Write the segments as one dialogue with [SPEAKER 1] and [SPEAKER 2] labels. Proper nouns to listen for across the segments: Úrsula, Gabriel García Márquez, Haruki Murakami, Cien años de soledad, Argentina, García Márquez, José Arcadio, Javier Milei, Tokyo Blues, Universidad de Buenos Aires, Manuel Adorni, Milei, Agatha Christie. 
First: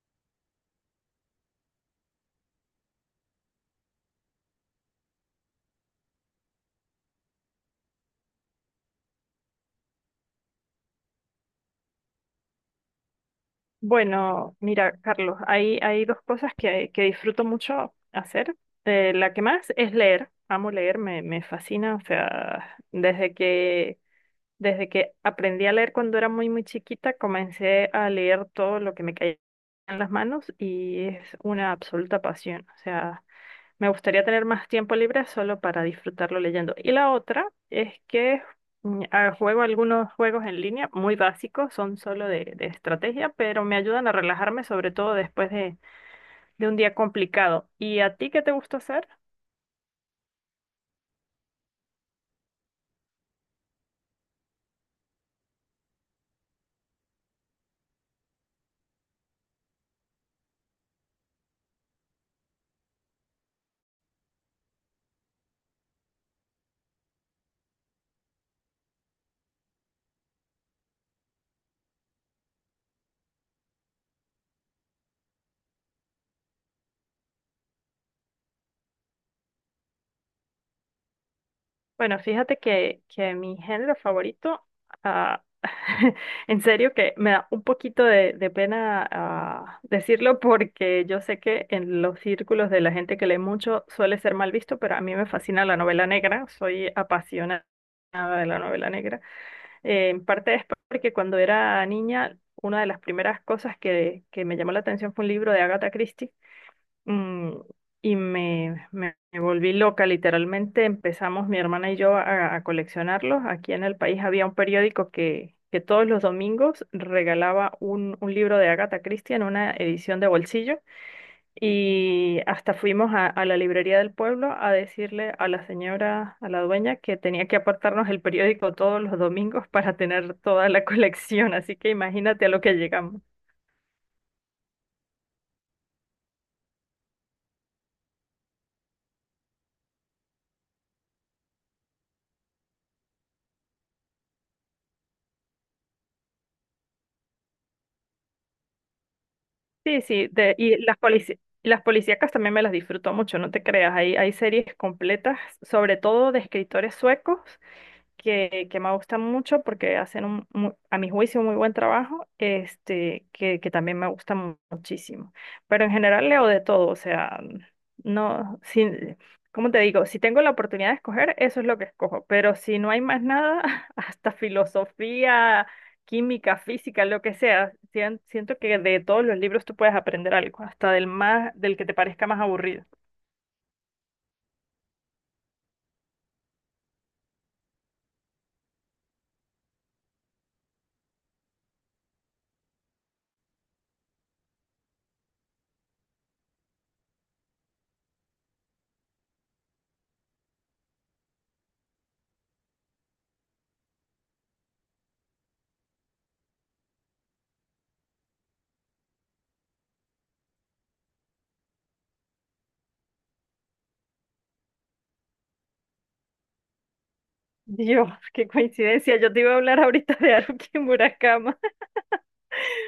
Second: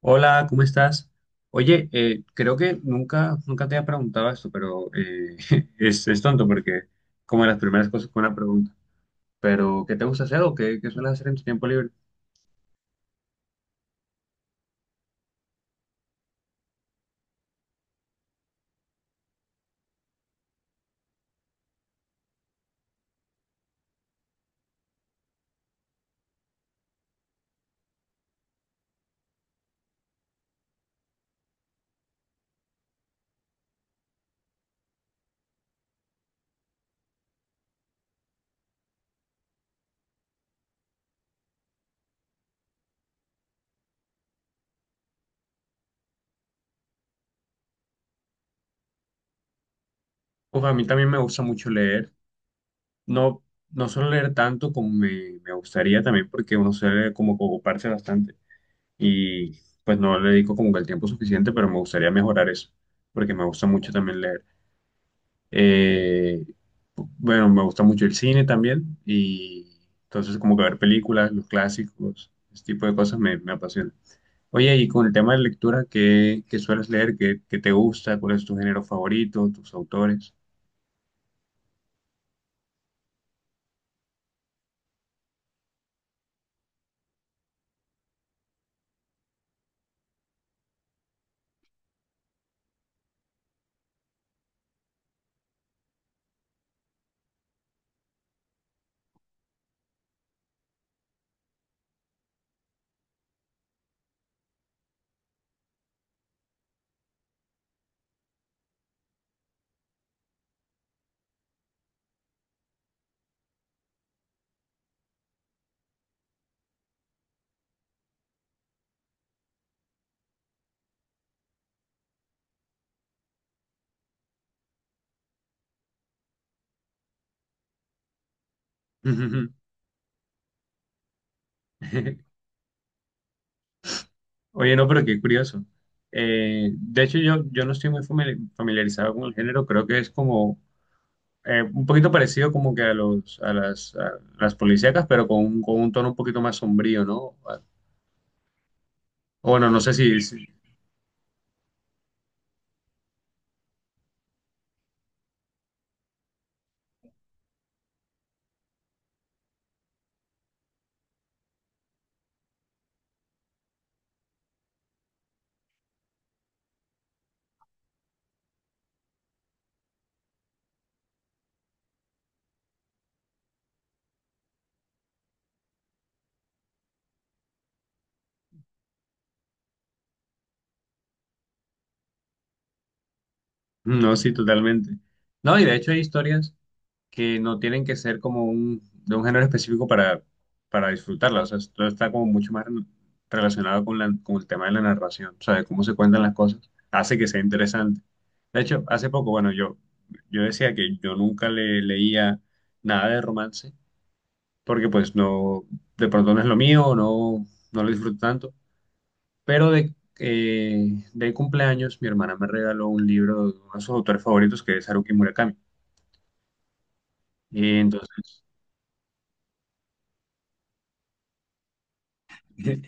[SPEAKER 1] Hola, ¿cómo estás? Oye, creo que nunca te había preguntado esto, pero es tonto porque como de las primeras cosas con una pregunta. Pero, ¿qué te gusta hacer o qué sueles hacer en tu tiempo libre?
[SPEAKER 2] Bueno, mira, Carlos, hay dos cosas que disfruto mucho hacer. La que más es leer. Amo leer, me fascina. O sea, desde que aprendí a leer cuando era muy, muy chiquita, comencé a leer todo lo que me caía en las manos y es una absoluta pasión. O sea, me gustaría tener más tiempo libre solo para disfrutarlo leyendo. Y la otra es que juego algunos juegos en línea muy básicos, son solo de estrategia, pero me ayudan a relajarme, sobre todo después de un día complicado. ¿Y a ti qué te gusta hacer?
[SPEAKER 1] Pues a mí también me gusta mucho leer. No, no suelo leer tanto como me gustaría también porque uno suele como que ocuparse bastante y pues no le dedico como que el tiempo suficiente, pero me gustaría mejorar eso porque me gusta mucho también leer. Eh, bueno, me gusta mucho el cine también y entonces como que ver películas, los clásicos, ese tipo de cosas me apasiona. Oye, y con el tema de lectura, qué sueles leer? Qué te gusta? ¿Cuál es tu género favorito? ¿Tus autores?
[SPEAKER 2] Bueno, fíjate que mi género favorito, ah, en serio que me da un poquito de pena decirlo porque yo sé que en los círculos de la gente que lee mucho suele ser mal visto, pero a mí me fascina la novela negra, soy apasionada de la novela negra. En parte es porque cuando era niña, una de las primeras cosas que me llamó la atención fue un libro de Agatha Christie mm, y me volví loca, literalmente empezamos mi hermana y yo a coleccionarlos. Aquí en el país había un periódico que todos los domingos regalaba un libro de Agatha Christie en una edición de bolsillo y hasta fuimos a la librería del pueblo a decirle a la señora, a la dueña, que tenía que apartarnos el periódico todos los
[SPEAKER 1] Ujú.
[SPEAKER 2] domingos para tener toda la colección. Así que imagínate a lo que llegamos.
[SPEAKER 1] Oye, no, pero qué curioso. De hecho, yo no estoy muy familiarizado con el género, creo que es como un poquito parecido como que a las policíacas, pero con, con un tono un poquito más sombrío, ¿no? O bueno, no sé
[SPEAKER 2] Sí,
[SPEAKER 1] si,
[SPEAKER 2] sí,
[SPEAKER 1] si-
[SPEAKER 2] y las policíacas también me las disfruto mucho, no te creas, hay series completas, sobre todo de escritores suecos, que me gusta mucho porque hacen a mi juicio un muy buen trabajo, este, que también me gusta muchísimo. Pero en general leo de todo, o sea, no, si, ¿cómo te digo? Si tengo la oportunidad de escoger, eso es lo que escojo, pero si no hay más nada, hasta filosofía, química, física, lo que sea, siento que de todos los libros tú puedes aprender algo, hasta del más, del que te parezca más aburrido.
[SPEAKER 1] No, sí, totalmente. No, y de hecho hay historias que no tienen que ser como un, de un género específico para disfrutarlas. O sea, todo está como mucho más relacionado con el tema de la narración, o sea, de cómo se cuentan las cosas. Hace que sea interesante. De hecho, hace poco, bueno, yo decía que yo nunca le leía nada de romance, porque pues no, de pronto no es lo mío, no lo disfruto tanto. Pero eh, de cumpleaños, mi hermana me regaló un libro de uno de sus autores favoritos, que es Haruki Murakami. Y
[SPEAKER 2] Dios,
[SPEAKER 1] entonces,
[SPEAKER 2] qué coincidencia, yo te iba a hablar ahorita de Haruki Murakama.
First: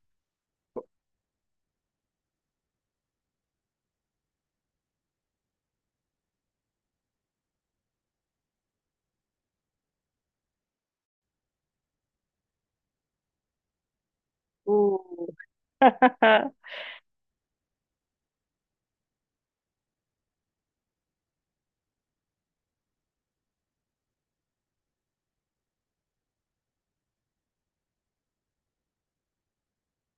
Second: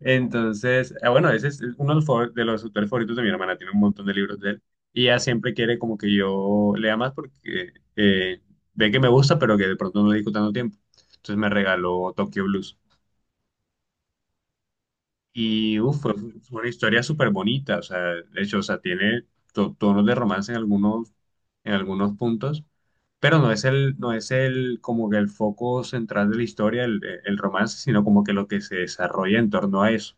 [SPEAKER 1] entonces bueno, ese es uno de los, de los autores favoritos de mi hermana, tiene un montón de libros de él. Y ella siempre quiere como que yo lea más porque ve que me gusta, pero que de pronto no le dedico tanto tiempo. Entonces me regaló Tokyo Blues.
[SPEAKER 2] Uh.
[SPEAKER 1] Y uf, fue una historia súper bonita, o sea, de hecho, o sea, tiene tonos de romance en en algunos puntos, pero no es no es el, como que el foco central de la historia, el romance, sino como que lo que se desarrolla en torno a eso.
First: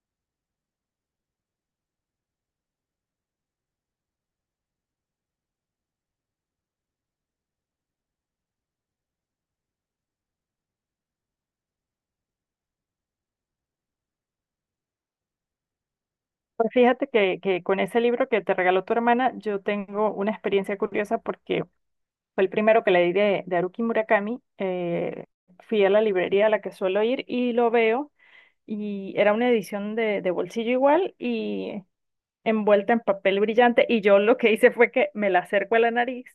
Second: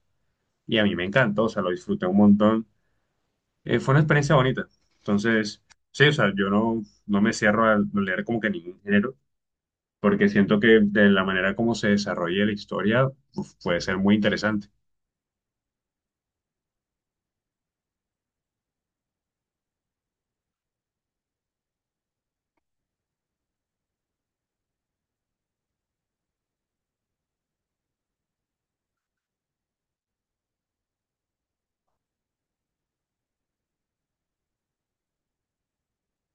[SPEAKER 1] Y a mí me encantó, o sea, lo disfruté un montón. Fue una experiencia bonita. Entonces, sí, o sea, yo no, no me cierro a leer como que ningún género, porque siento que de la manera como se desarrolla la historia, uf, puede ser muy interesante.
[SPEAKER 2] Pues fíjate que con ese libro que te regaló tu hermana, yo tengo una experiencia curiosa porque fue el primero que leí de Haruki Murakami. Fui a la librería a la que suelo ir y lo veo y era una edición de bolsillo igual y envuelta en papel brillante y yo lo que hice fue que me la acerco a la nariz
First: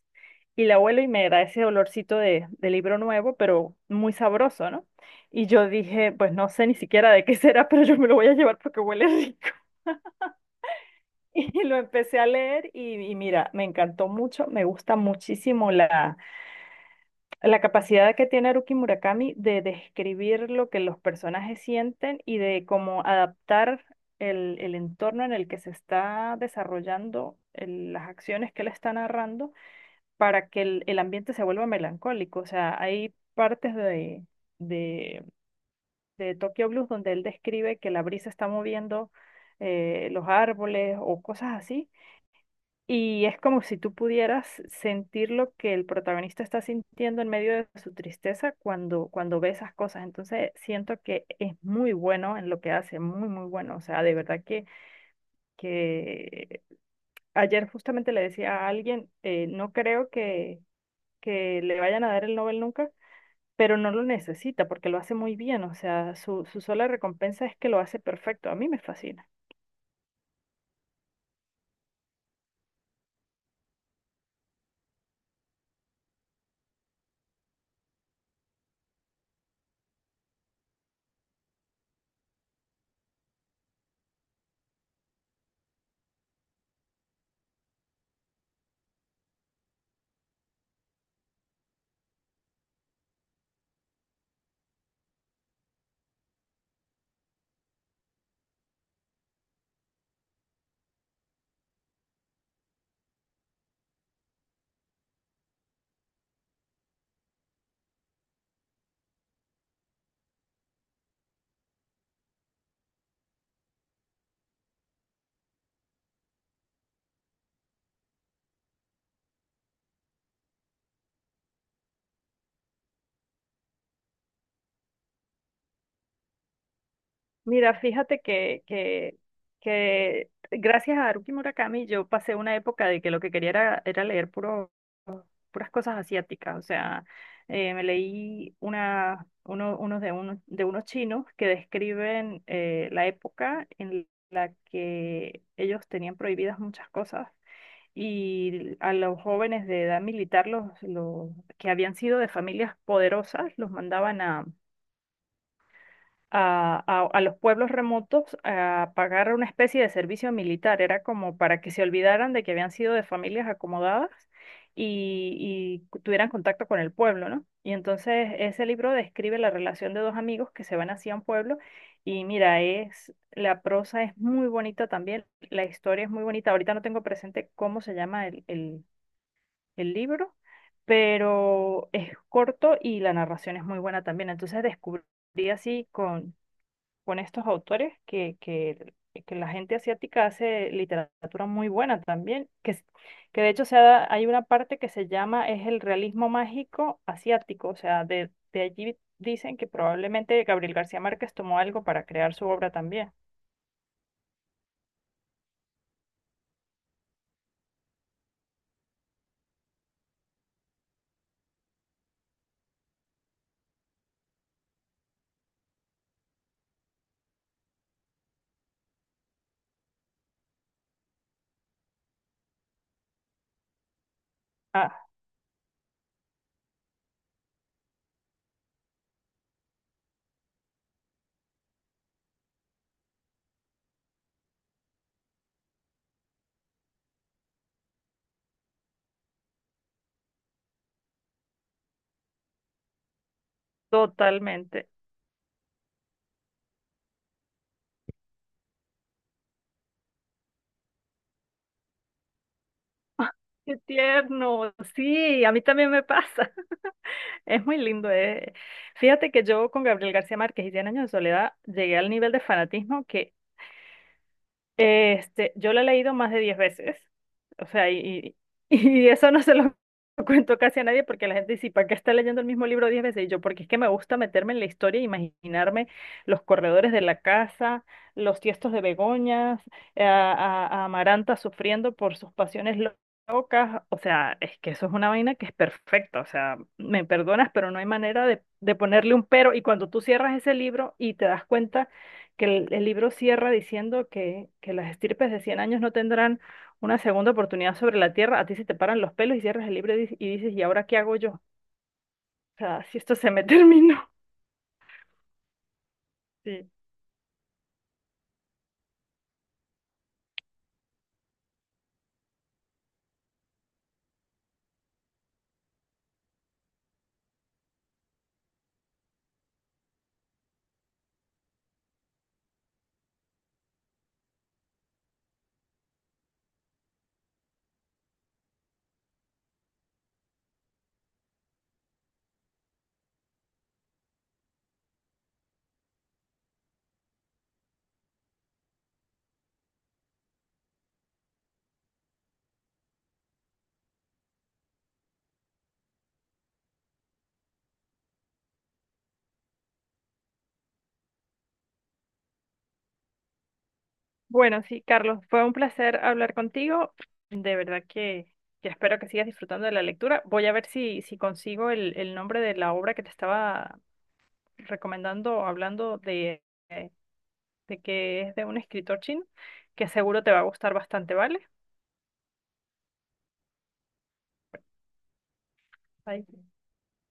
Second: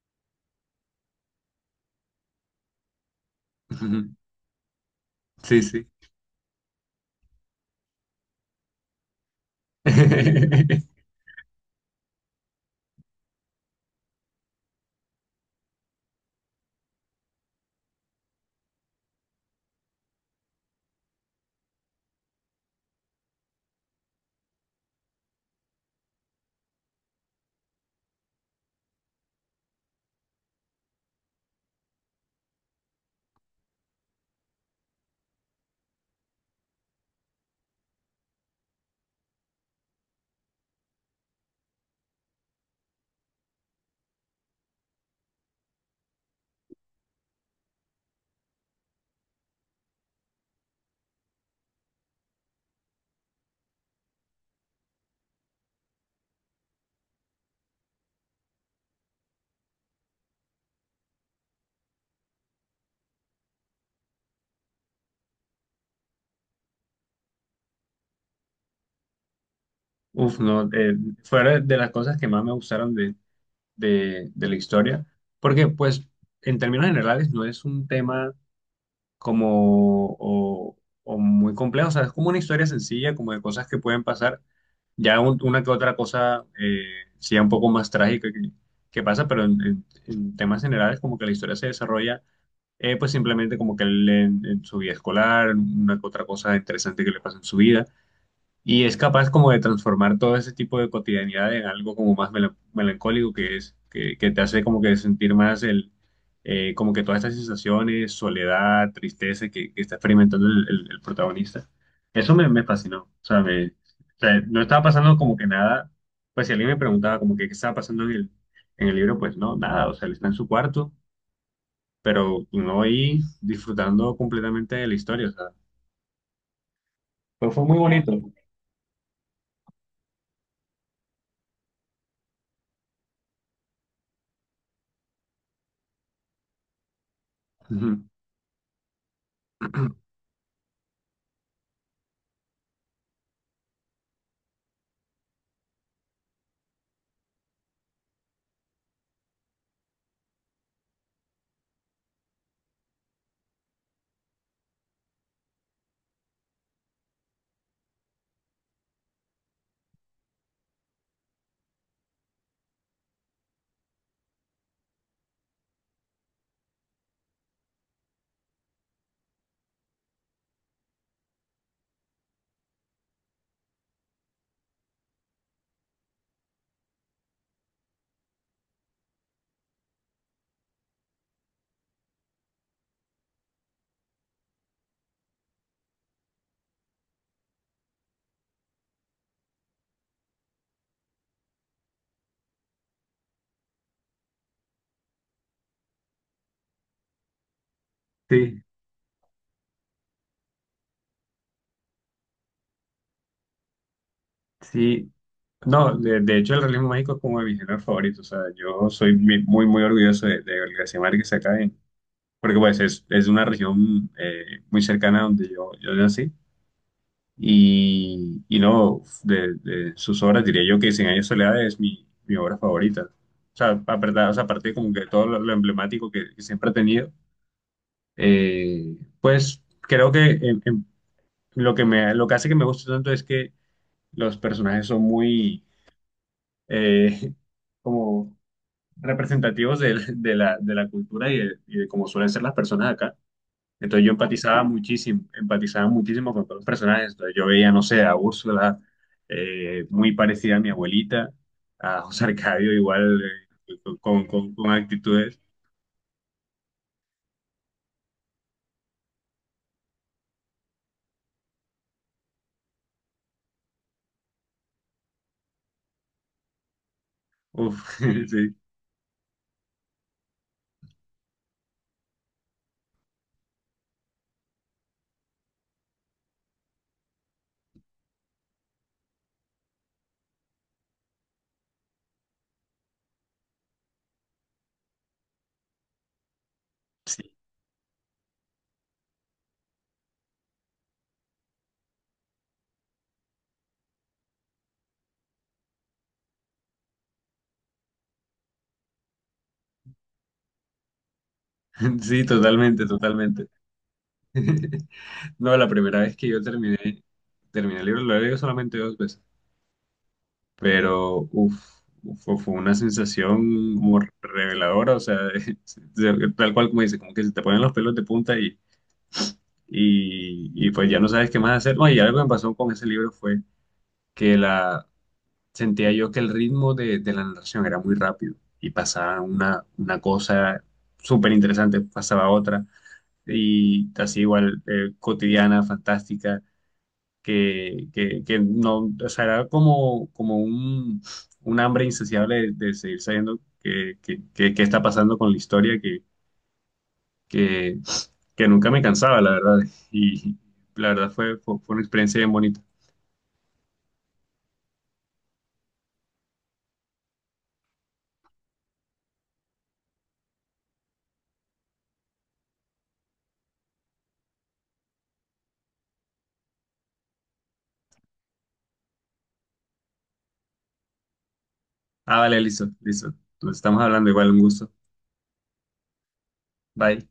[SPEAKER 2] y la huelo y me da ese olorcito de libro nuevo, pero muy sabroso, ¿no? Y
[SPEAKER 1] Sí,
[SPEAKER 2] yo
[SPEAKER 1] sí.
[SPEAKER 2] dije, pues no sé ni siquiera de qué será, pero yo me lo voy a llevar porque huele rico. Y lo empecé a leer y mira, me encantó mucho, me gusta muchísimo la capacidad que tiene Haruki Murakami de describir lo que los personajes sienten y de cómo adaptar el entorno en el que se está desarrollando las acciones que él está narrando para que el ambiente se vuelva melancólico. O sea, hay partes de, de Tokyo Blues donde él describe que la brisa está moviendo los árboles o cosas así y es como si tú pudieras sentir lo que el protagonista está sintiendo en medio de su tristeza cuando ve esas cosas. Entonces siento que es muy bueno en lo que hace, muy, muy bueno. O sea, de verdad que ayer justamente le decía a alguien, no creo que le vayan a dar el Nobel nunca, pero no lo necesita porque lo hace muy bien. O sea, su sola recompensa es que lo hace perfecto. A mí me fascina.
[SPEAKER 1] Uf, no, fuera de las cosas que más me gustaron de la historia, porque pues en términos generales no es un tema como o muy complejo, o sea, es como una historia sencilla, como de cosas que pueden pasar, ya una que otra cosa sí un poco más trágica que pasa, pero en temas generales como que la historia se desarrolla, pues simplemente como que él en su vida escolar, una que otra cosa interesante que le pasa en su vida. Y es capaz como de transformar todo ese tipo de cotidianidad en algo como más melancólico que te hace como que sentir más como que todas estas sensaciones, soledad, tristeza que está experimentando el protagonista. Eso me fascinó. O sea, no estaba pasando como que nada. Pues si alguien me preguntaba como que qué estaba pasando en el libro, pues no, nada. O sea, él está en su cuarto, pero no ahí disfrutando completamente de la historia. O sea, pues fue
[SPEAKER 2] Mira,
[SPEAKER 1] muy claro.
[SPEAKER 2] fíjate
[SPEAKER 1] Bonito.
[SPEAKER 2] que gracias a Haruki Murakami yo pasé una época de que lo que quería era leer puras cosas asiáticas. O sea, me
[SPEAKER 1] Ujú.
[SPEAKER 2] leí una, uno, unos de, unos, de unos chinos que describen la época en la que ellos tenían prohibidas muchas cosas y a los jóvenes de edad militar, los que habían sido de familias poderosas, los mandaban a los pueblos remotos a pagar una especie de servicio militar. Era como para que se olvidaran de que habían sido de familias acomodadas y tuvieran contacto con el pueblo, ¿no? Y entonces ese libro describe la relación de dos amigos que se van hacia un pueblo y mira, es, la prosa es muy bonita también, la historia es muy bonita. Ahorita no tengo presente cómo se llama el libro, pero es corto y la narración es muy buena también. Entonces descubrí así con estos autores que la gente asiática hace literatura muy buena también, que de hecho hay una parte que se llama es el realismo mágico asiático, o sea, de
[SPEAKER 1] Sí,
[SPEAKER 2] allí dicen que probablemente Gabriel García Márquez tomó algo para crear su obra también.
[SPEAKER 1] sí. No, de hecho el realismo mágico es como de mis géneros favoritos. O sea, yo soy muy, muy orgulloso de García Márquez acá, porque pues es una región muy cercana a donde yo nací. Y no, de sus obras diría yo que Cien años de soledad es mi obra favorita. O sea, aparte
[SPEAKER 2] Ah,
[SPEAKER 1] como que todo lo emblemático que siempre ha tenido, eh, pues creo que en lo que lo que hace que me guste tanto es que los personajes son muy... eh, como representativos de la cultura y de cómo suelen ser las personas acá. Entonces yo
[SPEAKER 2] totalmente.
[SPEAKER 1] empatizaba muchísimo con todos los personajes. Entonces yo veía, no sé, a Úrsula, muy parecida a mi abuelita, a José Arcadio igual, eh,
[SPEAKER 2] Qué
[SPEAKER 1] con
[SPEAKER 2] tierno,
[SPEAKER 1] actitudes.
[SPEAKER 2] sí, a mí también me pasa. Es muy lindo. Fíjate que yo con Gabriel García Márquez y Cien años de soledad llegué al nivel de fanatismo que yo lo he leído más de 10 veces, o sea,
[SPEAKER 1] Uf, sí,
[SPEAKER 2] y eso no se lo cuento casi a nadie porque la gente dice, ¿para qué está leyendo el mismo libro 10 veces? Y yo, porque es que me gusta meterme en la historia e imaginarme los corredores de la casa, los tiestos de begonias, a Amaranta sufriendo por sus pasiones locas, o sea, es que eso es una vaina que es perfecta, o sea, me
[SPEAKER 1] sí,
[SPEAKER 2] perdonas, pero no hay manera de ponerle un pero, y cuando tú cierras ese libro y te das cuenta que el libro cierra diciendo que las estirpes de 100 años no tendrán una segunda oportunidad sobre la tierra, a ti se te paran los pelos y cierras el libro y, dices, ¿y ahora qué hago yo? O
[SPEAKER 1] sí,
[SPEAKER 2] sea,
[SPEAKER 1] totalmente,
[SPEAKER 2] si esto se me
[SPEAKER 1] totalmente.
[SPEAKER 2] terminó.
[SPEAKER 1] No, la primera vez que yo
[SPEAKER 2] Sí.
[SPEAKER 1] terminé el libro, lo he leído solamente dos veces. Pero uff, fue una sensación como reveladora, o sea, tal cual como dice, como que se te ponen los pelos de punta y pues ya no sabes qué más hacer. No, y algo que me pasó con ese libro fue que la, sentía yo que el ritmo de la narración era muy rápido y pasaba una cosa súper interesante, pasaba otra. Y así igual, cotidiana, fantástica, que no, o sea, era como, un hambre insaciable de seguir sabiendo qué que- qué está pasando con la historia, que, que nunca me cansaba, la verdad. Y la verdad fue una experiencia bien bonita.
[SPEAKER 2] Bueno, sí, Carlos, fue un placer hablar contigo. De verdad que espero que sigas disfrutando de la lectura. Voy a ver si consigo el nombre de la obra que te estaba recomendando, hablando eh, de que es de un escritor chino, que seguro te va a gustar bastante, ¿vale?
[SPEAKER 1] Ah, vale, listo, listo. Nos estamos hablando igual, un gusto.
[SPEAKER 2] Bye.
[SPEAKER 1] Bye.